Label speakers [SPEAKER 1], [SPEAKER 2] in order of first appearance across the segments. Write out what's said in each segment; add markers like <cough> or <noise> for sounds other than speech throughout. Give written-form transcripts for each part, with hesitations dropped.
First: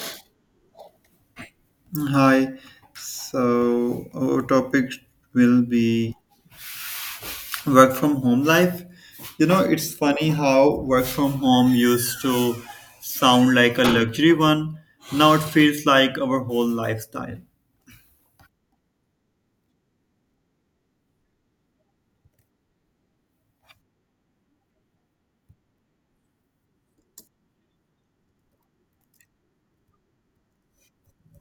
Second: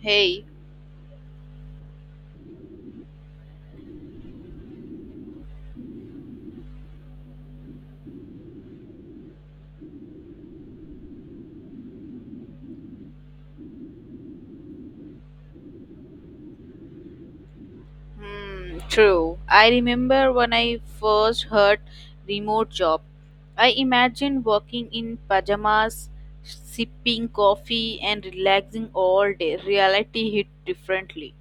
[SPEAKER 1] Hey,
[SPEAKER 2] Hi. So our topic will be work from home life. You know, it's funny how work from home used to sound like a luxury one. Now it feels like our whole lifestyle.
[SPEAKER 1] hmm, true. I remember when I first heard remote job. I imagined working in pajamas, sipping coffee, and relaxing all day. Reality hit differently.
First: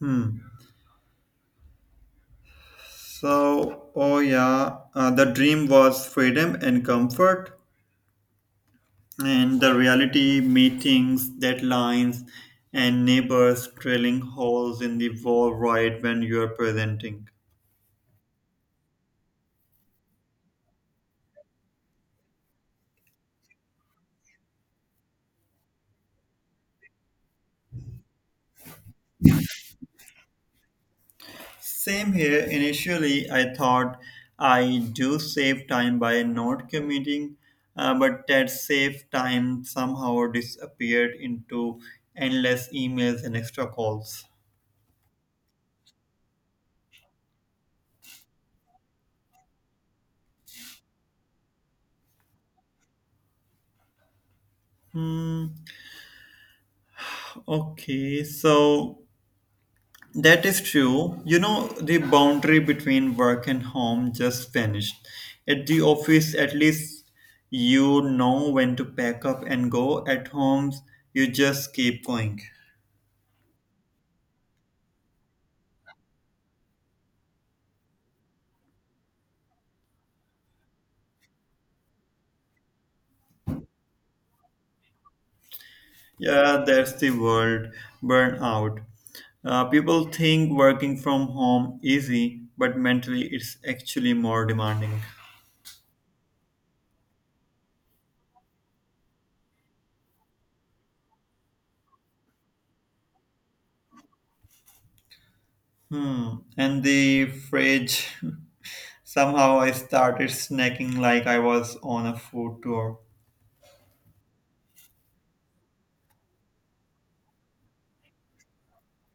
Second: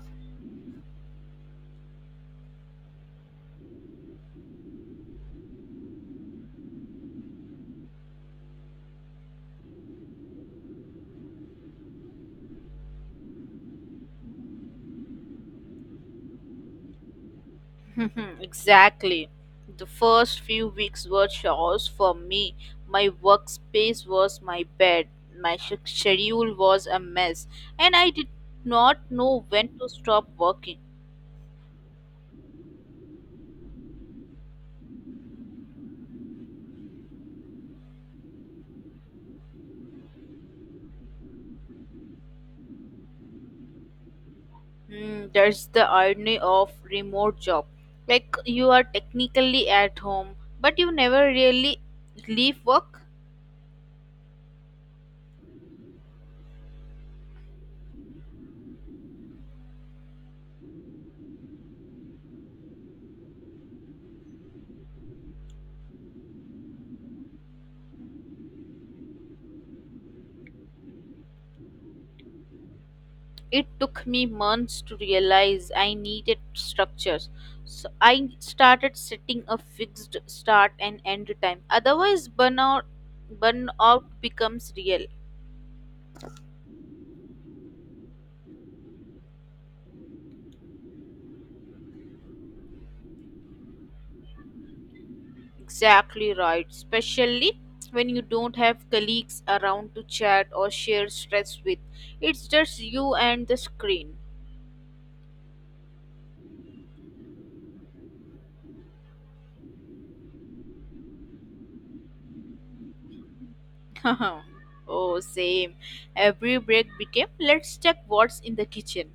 [SPEAKER 2] Hmm. The dream was freedom and comfort, and the reality meetings, deadlines, and neighbors drilling holes in the wall right when you are presenting.
[SPEAKER 1] <laughs> Exactly. The first few weeks were chores for me. My workspace was my bed. My schedule was a mess, and I did not know when to stop working.
[SPEAKER 2] Same here. Initially, I thought I do save time by not commuting, but that save time somehow disappeared into endless emails and extra calls.
[SPEAKER 1] Mm, that's the irony of remote job. Like you are technically at home, but you never really leave work.
[SPEAKER 2] Hmm. Okay, so that is true. You know, the boundary between work and home just vanished. At the office, at least you know when to pack up and go. At homes, you just keep going.
[SPEAKER 1] It took me months to realize I needed structures. So I started setting a fixed start and end time. Otherwise burnout becomes real.
[SPEAKER 2] Yeah, that's the word burnout. People think working from home easy, but mentally it's actually more demanding.
[SPEAKER 1] Exactly right. Especially when you don't have colleagues around to chat or share stress with. It's just you and the screen.
[SPEAKER 2] Hmm. And the fridge. <laughs> Somehow I started snacking like I was on a food tour.
[SPEAKER 1] <laughs> Oh, same. Every break became, let's check what's in the kitchen.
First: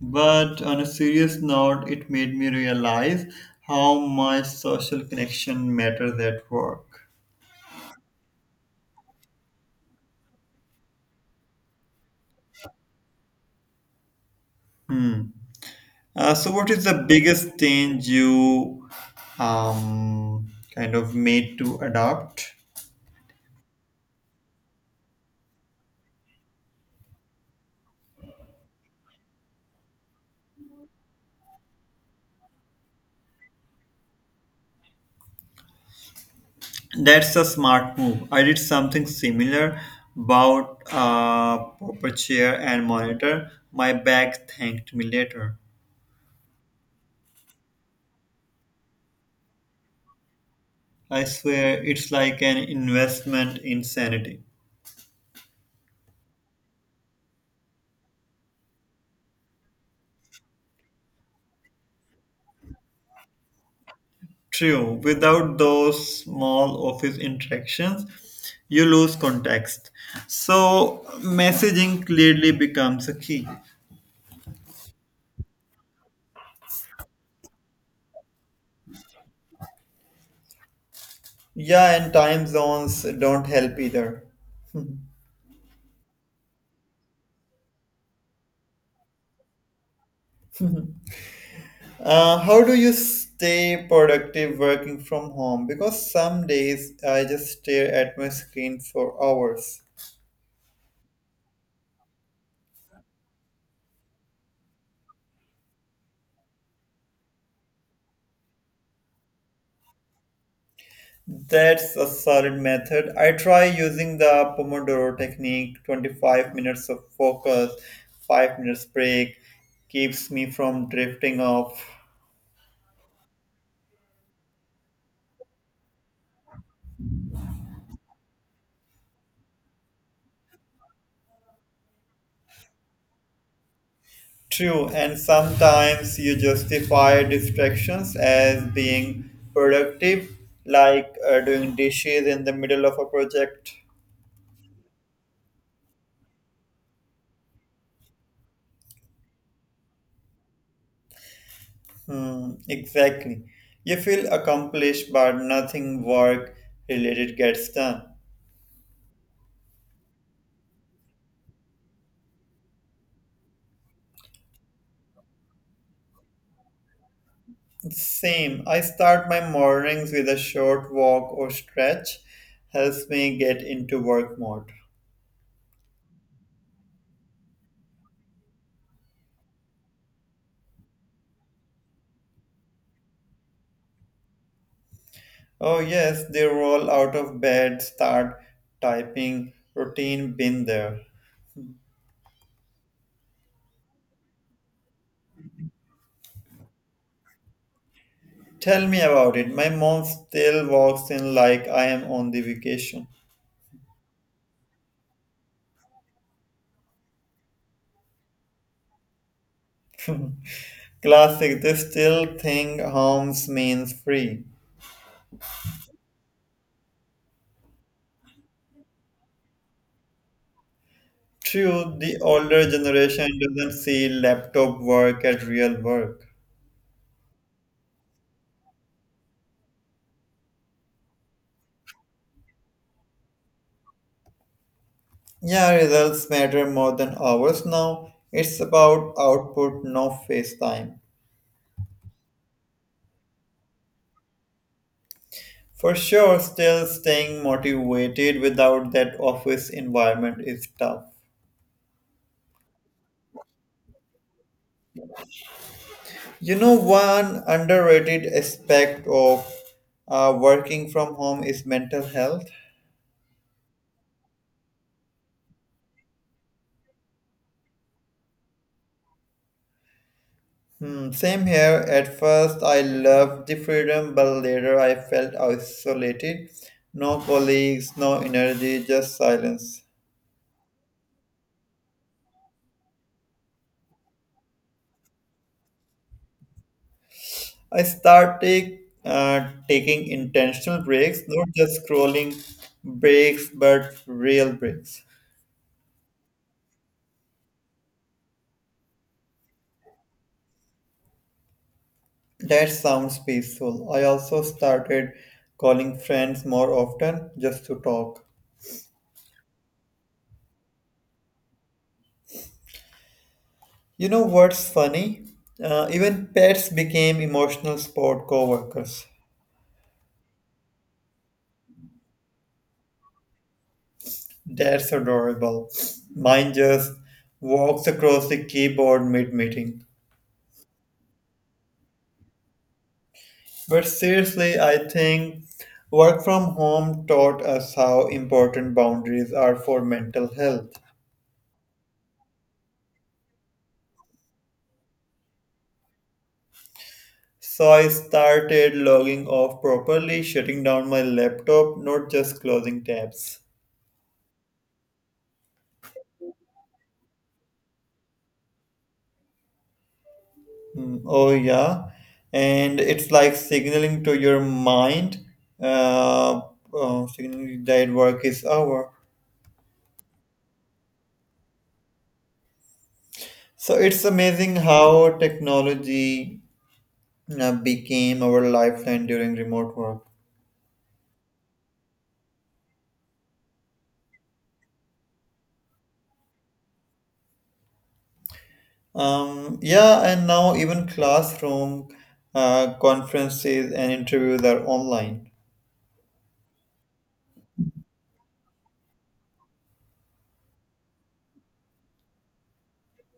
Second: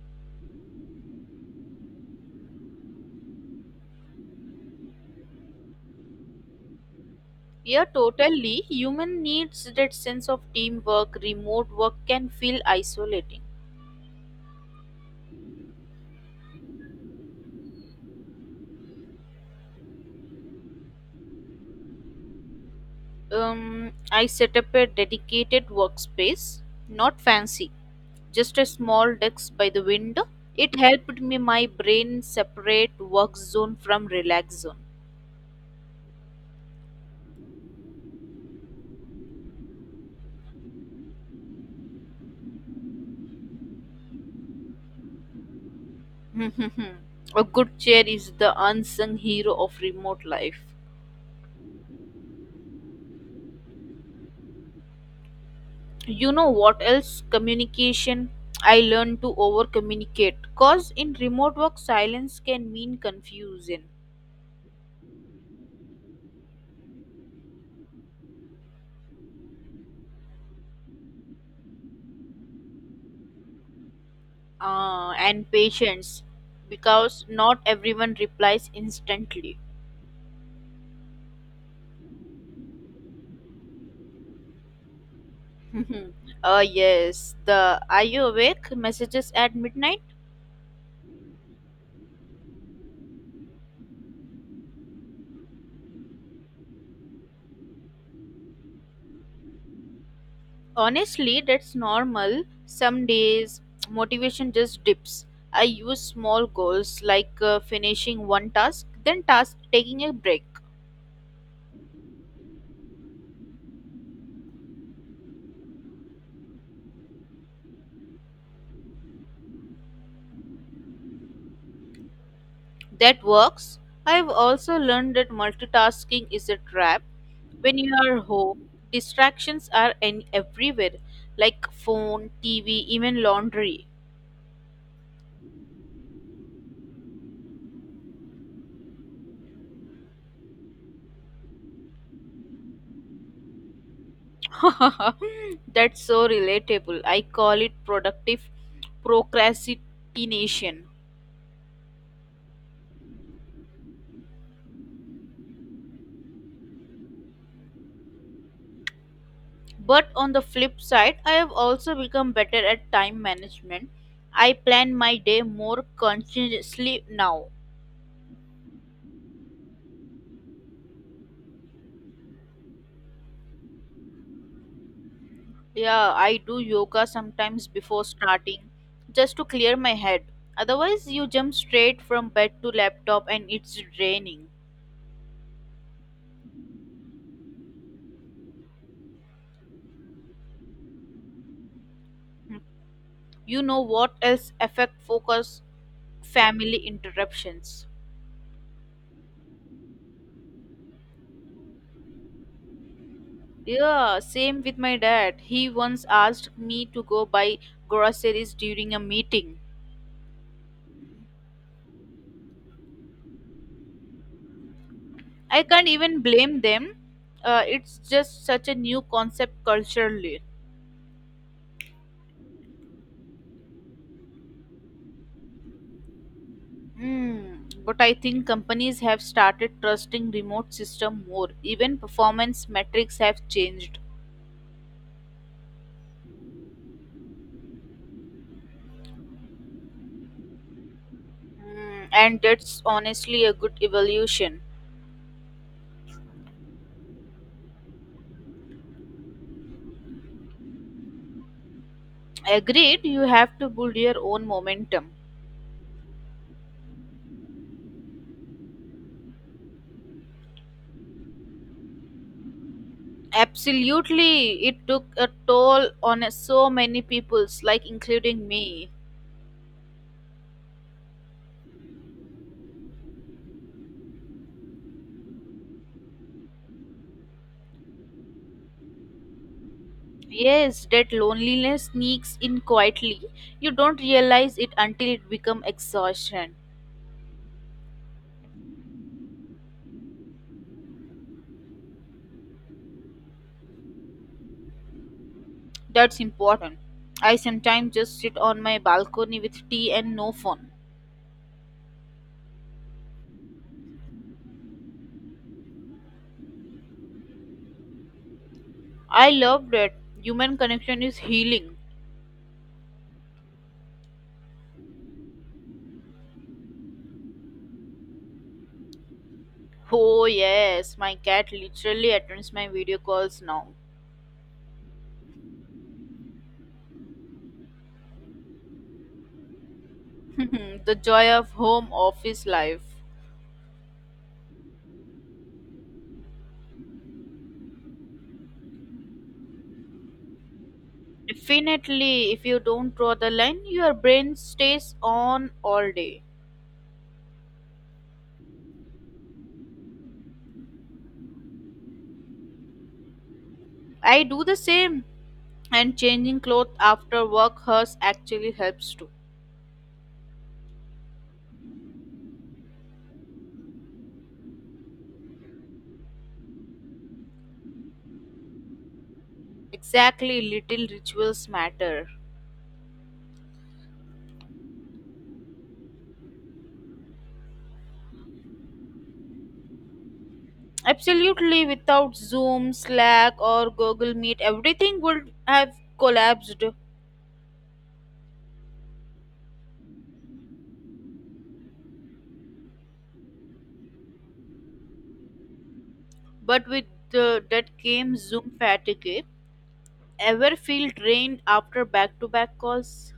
[SPEAKER 2] But on a serious note, it made me realize how much social connection matters at work.
[SPEAKER 1] Yeah, totally. Human needs that sense of teamwork. Remote work can feel isolating.
[SPEAKER 2] Hmm. So, what is the biggest change you um, kind of made to adopt?
[SPEAKER 1] I set up a dedicated workspace, not fancy, just a small desk by the window. It helped me my brain separate work zone from relax zone.
[SPEAKER 2] That's a smart move. I did something similar about proper chair and monitor. My back thanked me later.
[SPEAKER 1] <laughs> A good chair is the unsung hero of remote life.
[SPEAKER 2] I swear it's like an investment in sanity.
[SPEAKER 1] You know what else? Communication. I learned to over communicate cause in remote work silence can mean confusion.
[SPEAKER 2] True, without those small office interactions, you lose context. So, messaging clearly becomes a key.
[SPEAKER 1] And patience, because not everyone replies instantly. <laughs>
[SPEAKER 2] Yeah, and time zones don't help either.
[SPEAKER 1] Mhm. Yes, the are you awake messages at midnight.
[SPEAKER 2] How do you stay productive working from home? Because some days I just stare at my screen for hours.
[SPEAKER 1] Honestly, that's normal. Some days motivation just dips. I use small goals, like finishing one task, then task taking a break.
[SPEAKER 2] That's a solid method. I try using the Pomodoro technique 25 minutes of focus, 5 minutes break, keeps me from drifting off.
[SPEAKER 1] That works. I've also learned that multitasking is a trap. When you are home, distractions are any everywhere, like phone, TV, even laundry.
[SPEAKER 2] True, and sometimes you justify distractions as being productive, like doing dishes in the middle of a project.
[SPEAKER 1] <laughs> That's so relatable. I call it productive procrastination.
[SPEAKER 2] Hmm, exactly. You feel accomplished, but nothing work related gets done.
[SPEAKER 1] But on the flip side, I have also become better at time management. I plan my day more consciously now.
[SPEAKER 2] Same. I start my mornings with a short walk or stretch, helps me get into work mode.
[SPEAKER 1] Yeah, I do yoga sometimes before starting, just to clear my head. Otherwise, you jump straight from bed to laptop and it's draining.
[SPEAKER 2] Oh, yes, they roll out of bed, start typing. Routine been there.
[SPEAKER 1] Mm. You know what else affect focus? Family interruptions.
[SPEAKER 2] Tell me about it. My mom still walks in like I am on the vacation.
[SPEAKER 1] Yeah, same with my dad. He once asked me to go buy groceries during a meeting.
[SPEAKER 2] <laughs> Classic. They still think homes means free.
[SPEAKER 1] I can't even blame them. It's just such a new concept culturally.
[SPEAKER 2] True, the older generation doesn't see laptop work as real work.
[SPEAKER 1] Hmm, but I think companies have started trusting remote system more. Even performance metrics have changed.
[SPEAKER 2] Yeah, results matter more than hours now. It's about output, no face time.
[SPEAKER 1] Hmm, and that's honestly a good evolution.
[SPEAKER 2] For sure, still staying motivated without that office environment is tough.
[SPEAKER 1] Agreed, you have to build your own momentum.
[SPEAKER 2] You know, one underrated aspect of working from home is mental health.
[SPEAKER 1] Absolutely, it took a toll on so many peoples, like including me.
[SPEAKER 2] Hmm, same here. At first, I loved the freedom, but later I felt isolated. No colleagues, no energy, just silence.
[SPEAKER 1] Yes, that loneliness sneaks in quietly. You don't realize it until it becomes exhaustion.
[SPEAKER 2] I started taking intentional breaks, not just scrolling breaks, but real breaks.
[SPEAKER 1] That's important. I sometimes just sit on my balcony with tea and no phone.
[SPEAKER 2] That sounds peaceful. I also started calling friends more often just to talk.
[SPEAKER 1] I love that. Human connection is healing.
[SPEAKER 2] You know what's funny? Even pets became emotional sport coworkers.
[SPEAKER 1] Oh, yes, my cat literally attends my video calls now.
[SPEAKER 2] That's adorable. Mine just walks across the keyboard mid-meeting.
[SPEAKER 1] <laughs> The joy of home office life.
[SPEAKER 2] But seriously, I think work from home taught us how important boundaries are for mental health.
[SPEAKER 1] Definitely, if you don't draw the line, your brain stays on all day.
[SPEAKER 2] So I started logging off properly, shutting down my laptop, not just closing tabs.
[SPEAKER 1] I do the same, and changing clothes after work hers actually helps too.
[SPEAKER 2] Mm, oh yeah, and it's like signaling to your mind, uh, signaling that work is over.
[SPEAKER 1] Exactly, little rituals matter.
[SPEAKER 2] So it's amazing how technology became our lifeline during remote work.
[SPEAKER 1] Absolutely, without Zoom, Slack, or Google Meet, everything would have collapsed.
[SPEAKER 2] Yeah, and now even classroom conferences and interviews are online.
[SPEAKER 1] But with the, that came Zoom fatigue. Ever feel drained after back to back calls?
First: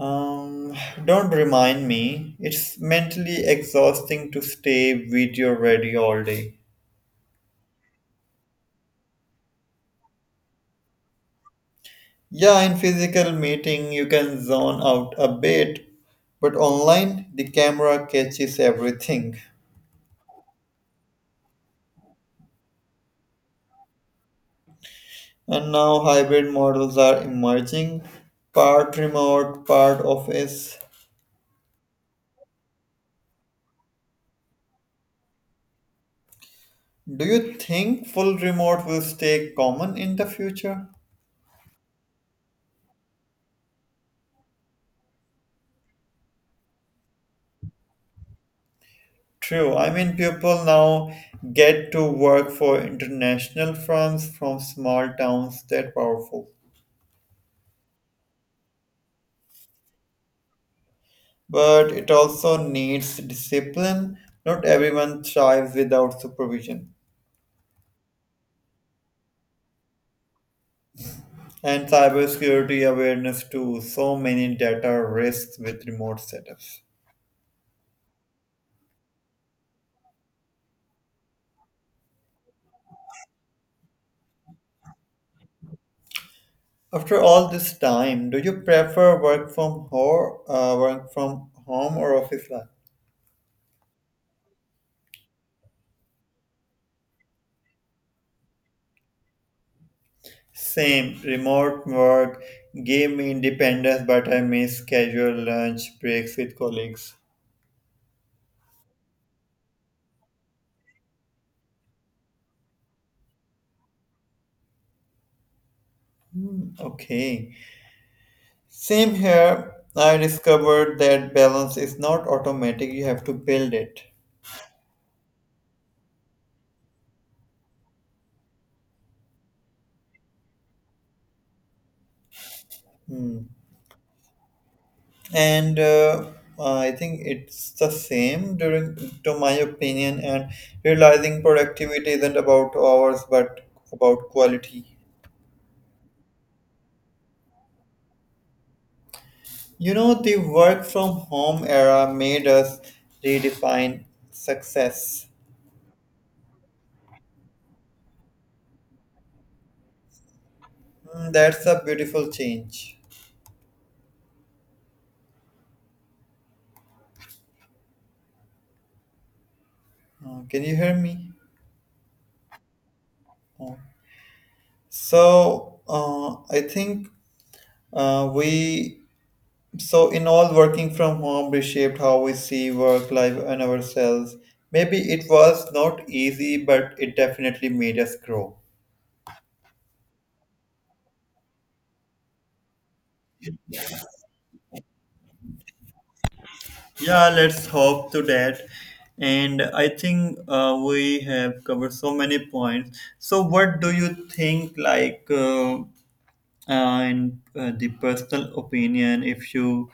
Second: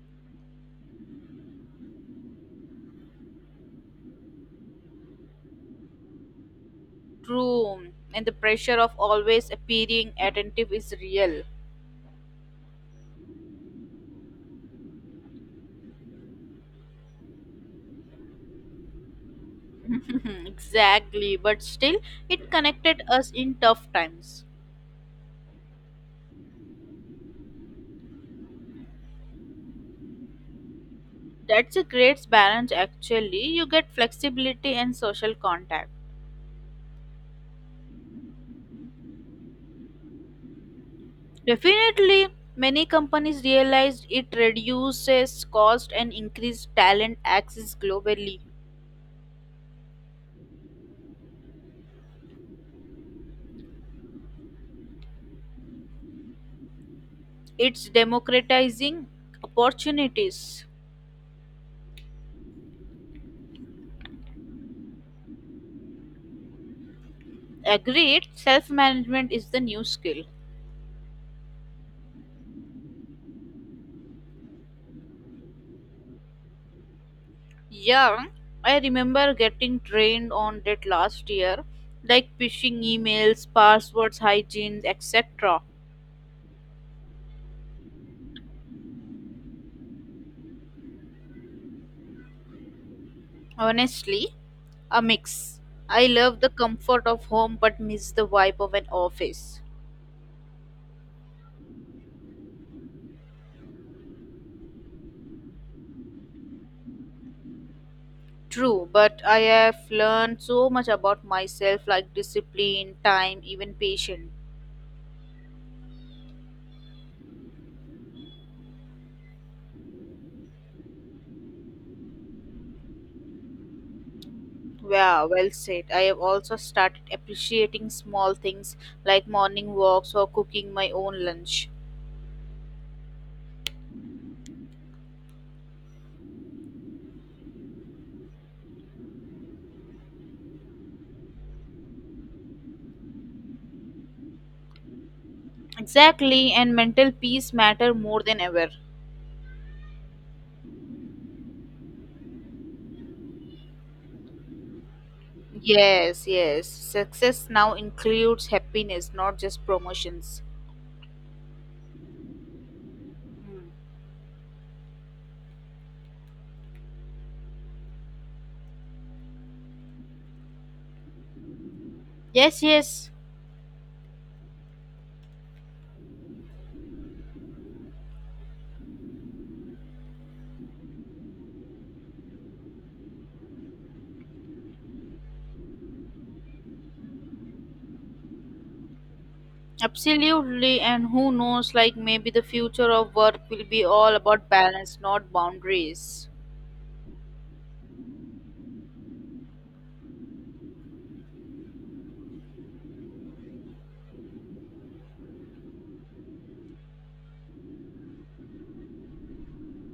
[SPEAKER 2] Um, don't remind me, it's mentally exhausting to stay video ready all day.
[SPEAKER 1] True, and the pressure of always appearing attentive is real.
[SPEAKER 2] Yeah, in physical meeting you can zone out a bit, but online the camera catches everything.
[SPEAKER 1] <laughs> Exactly, but still, it connected us in tough times.
[SPEAKER 2] And now hybrid models are emerging, part remote, part office.
[SPEAKER 1] That's a great balance, actually. You get flexibility and social contact.
[SPEAKER 2] Do you think full remote will stay common in the future?
[SPEAKER 1] Definitely, many companies realized it reduces cost and increase talent access globally.
[SPEAKER 2] True. I mean, people now get to work for international firms from small towns that powerful.
[SPEAKER 1] It's democratizing opportunities.
[SPEAKER 2] But it also needs discipline. Not everyone thrives without supervision.
[SPEAKER 1] Agreed, self management is the new skill.
[SPEAKER 2] And cybersecurity awareness too, so many data risks with remote setups.
[SPEAKER 1] Yeah, I remember getting trained on that last year, like phishing emails, passwords, hygiene, etc.
[SPEAKER 2] After all this time, do you prefer work from home or office life?
[SPEAKER 1] Honestly, a mix. I love the comfort of home but miss the vibe of an office.
[SPEAKER 2] Same, remote work gave me independence, but I miss casual lunch breaks with colleagues.
[SPEAKER 1] True, but I have learned so much about myself, like discipline, time, even patience.
[SPEAKER 2] Hmm, okay. Same here, I discovered that balance is not automatic, you have to build it.
[SPEAKER 1] Yeah, well said. I have also started appreciating small things like morning walks or cooking my own lunch.
[SPEAKER 2] Hmm. And I think it's the same during, to my opinion, and realizing productivity isn't about hours but about quality.
[SPEAKER 1] Exactly, and mental peace matter more than ever.
[SPEAKER 2] You know, the work from home era made us redefine success.
[SPEAKER 1] Yes, yes. Success now includes happiness, not just promotions.
[SPEAKER 2] Hmm, that's a beautiful change.
[SPEAKER 1] Mm.
[SPEAKER 2] Can you hear me?
[SPEAKER 1] Yes, yes.
[SPEAKER 2] Oh. So, I think we so, in all, working from home reshaped how we see work, life, and ourselves. Maybe it was not easy, but it definitely made us grow.
[SPEAKER 1] Absolutely. And who knows, like maybe the future of work will be all about balance, not boundaries.
[SPEAKER 2] Yeah, let's hope to that. And I think we have covered so many points. So, what do you think? Like, and The personal opinion if you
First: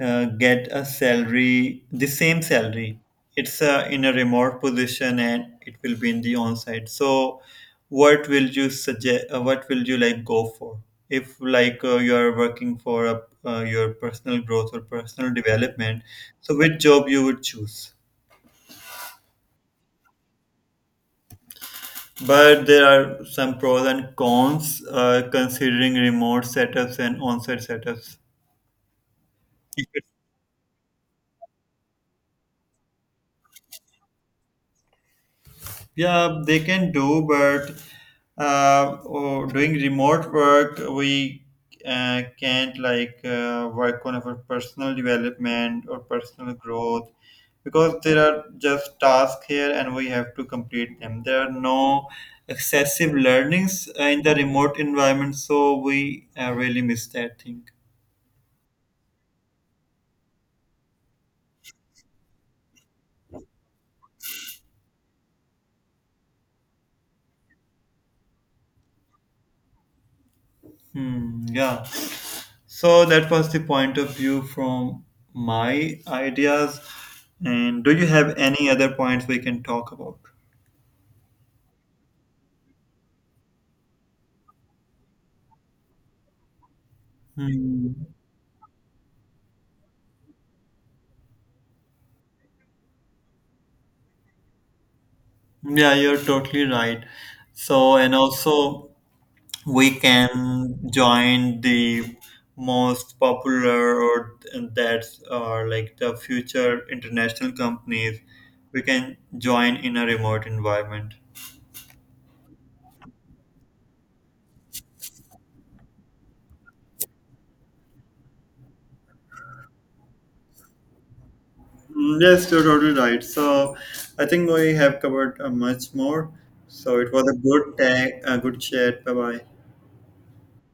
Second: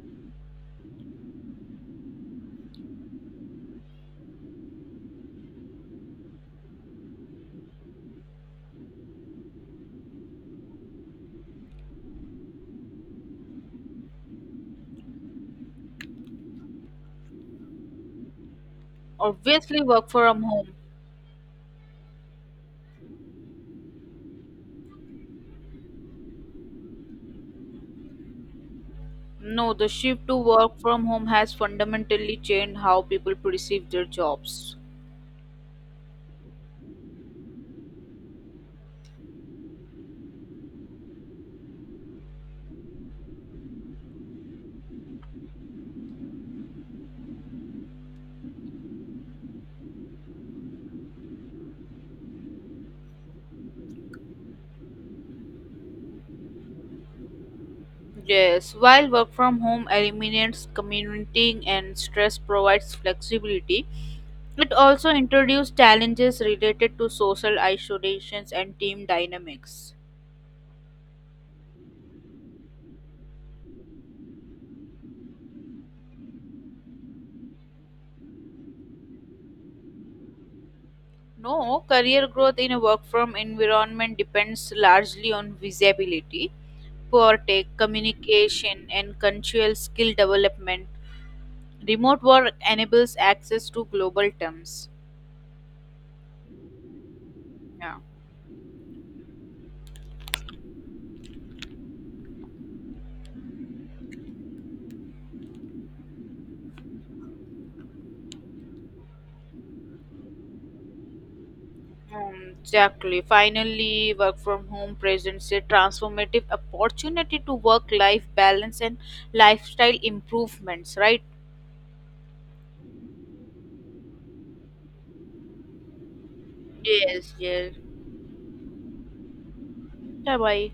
[SPEAKER 2] get a salary the same salary it's in a remote position and it will be in the on-site, so what will you suggest, what will you like go for if you are working for your personal growth or personal development, so which job you would choose?
[SPEAKER 1] Obviously, work from home.
[SPEAKER 2] But there are some pros and cons considering remote setups and on-site setups.
[SPEAKER 1] No, the shift to work from home has fundamentally changed how people perceive their jobs.
[SPEAKER 2] Yeah, they can do, but oh, Doing remote work, we can't work on our personal development or personal growth because there are just tasks here and we have to complete them. There are no excessive learnings in the remote environment, so we really miss that thing.
[SPEAKER 1] Yes, while work from home eliminates commuting and stress provides flexibility, it also introduces challenges related to social isolations and team dynamics.
[SPEAKER 2] Hmm, yeah. So that was the point of view from my ideas. And do you have any other points we can talk about?
[SPEAKER 1] No, career growth in a work from environment depends largely on visibility, poor tech,
[SPEAKER 2] Hmm.
[SPEAKER 1] communication, and cultural skill development. Remote work enables access to global terms.
[SPEAKER 2] Yeah, you're totally right.
[SPEAKER 1] Yeah.
[SPEAKER 2] So, and also we can join the most popular or and that's or like the future international companies. We can join in a remote environment.
[SPEAKER 1] Exactly. Finally, work from home presents a transformative opportunity to work life balance and lifestyle improvements, right?
[SPEAKER 2] Mm, yes, you're totally right. So I think we have covered much more. So it was
[SPEAKER 1] Yes,
[SPEAKER 2] a
[SPEAKER 1] yes.
[SPEAKER 2] good tag, a good chat. Bye bye.
[SPEAKER 1] Bye bye.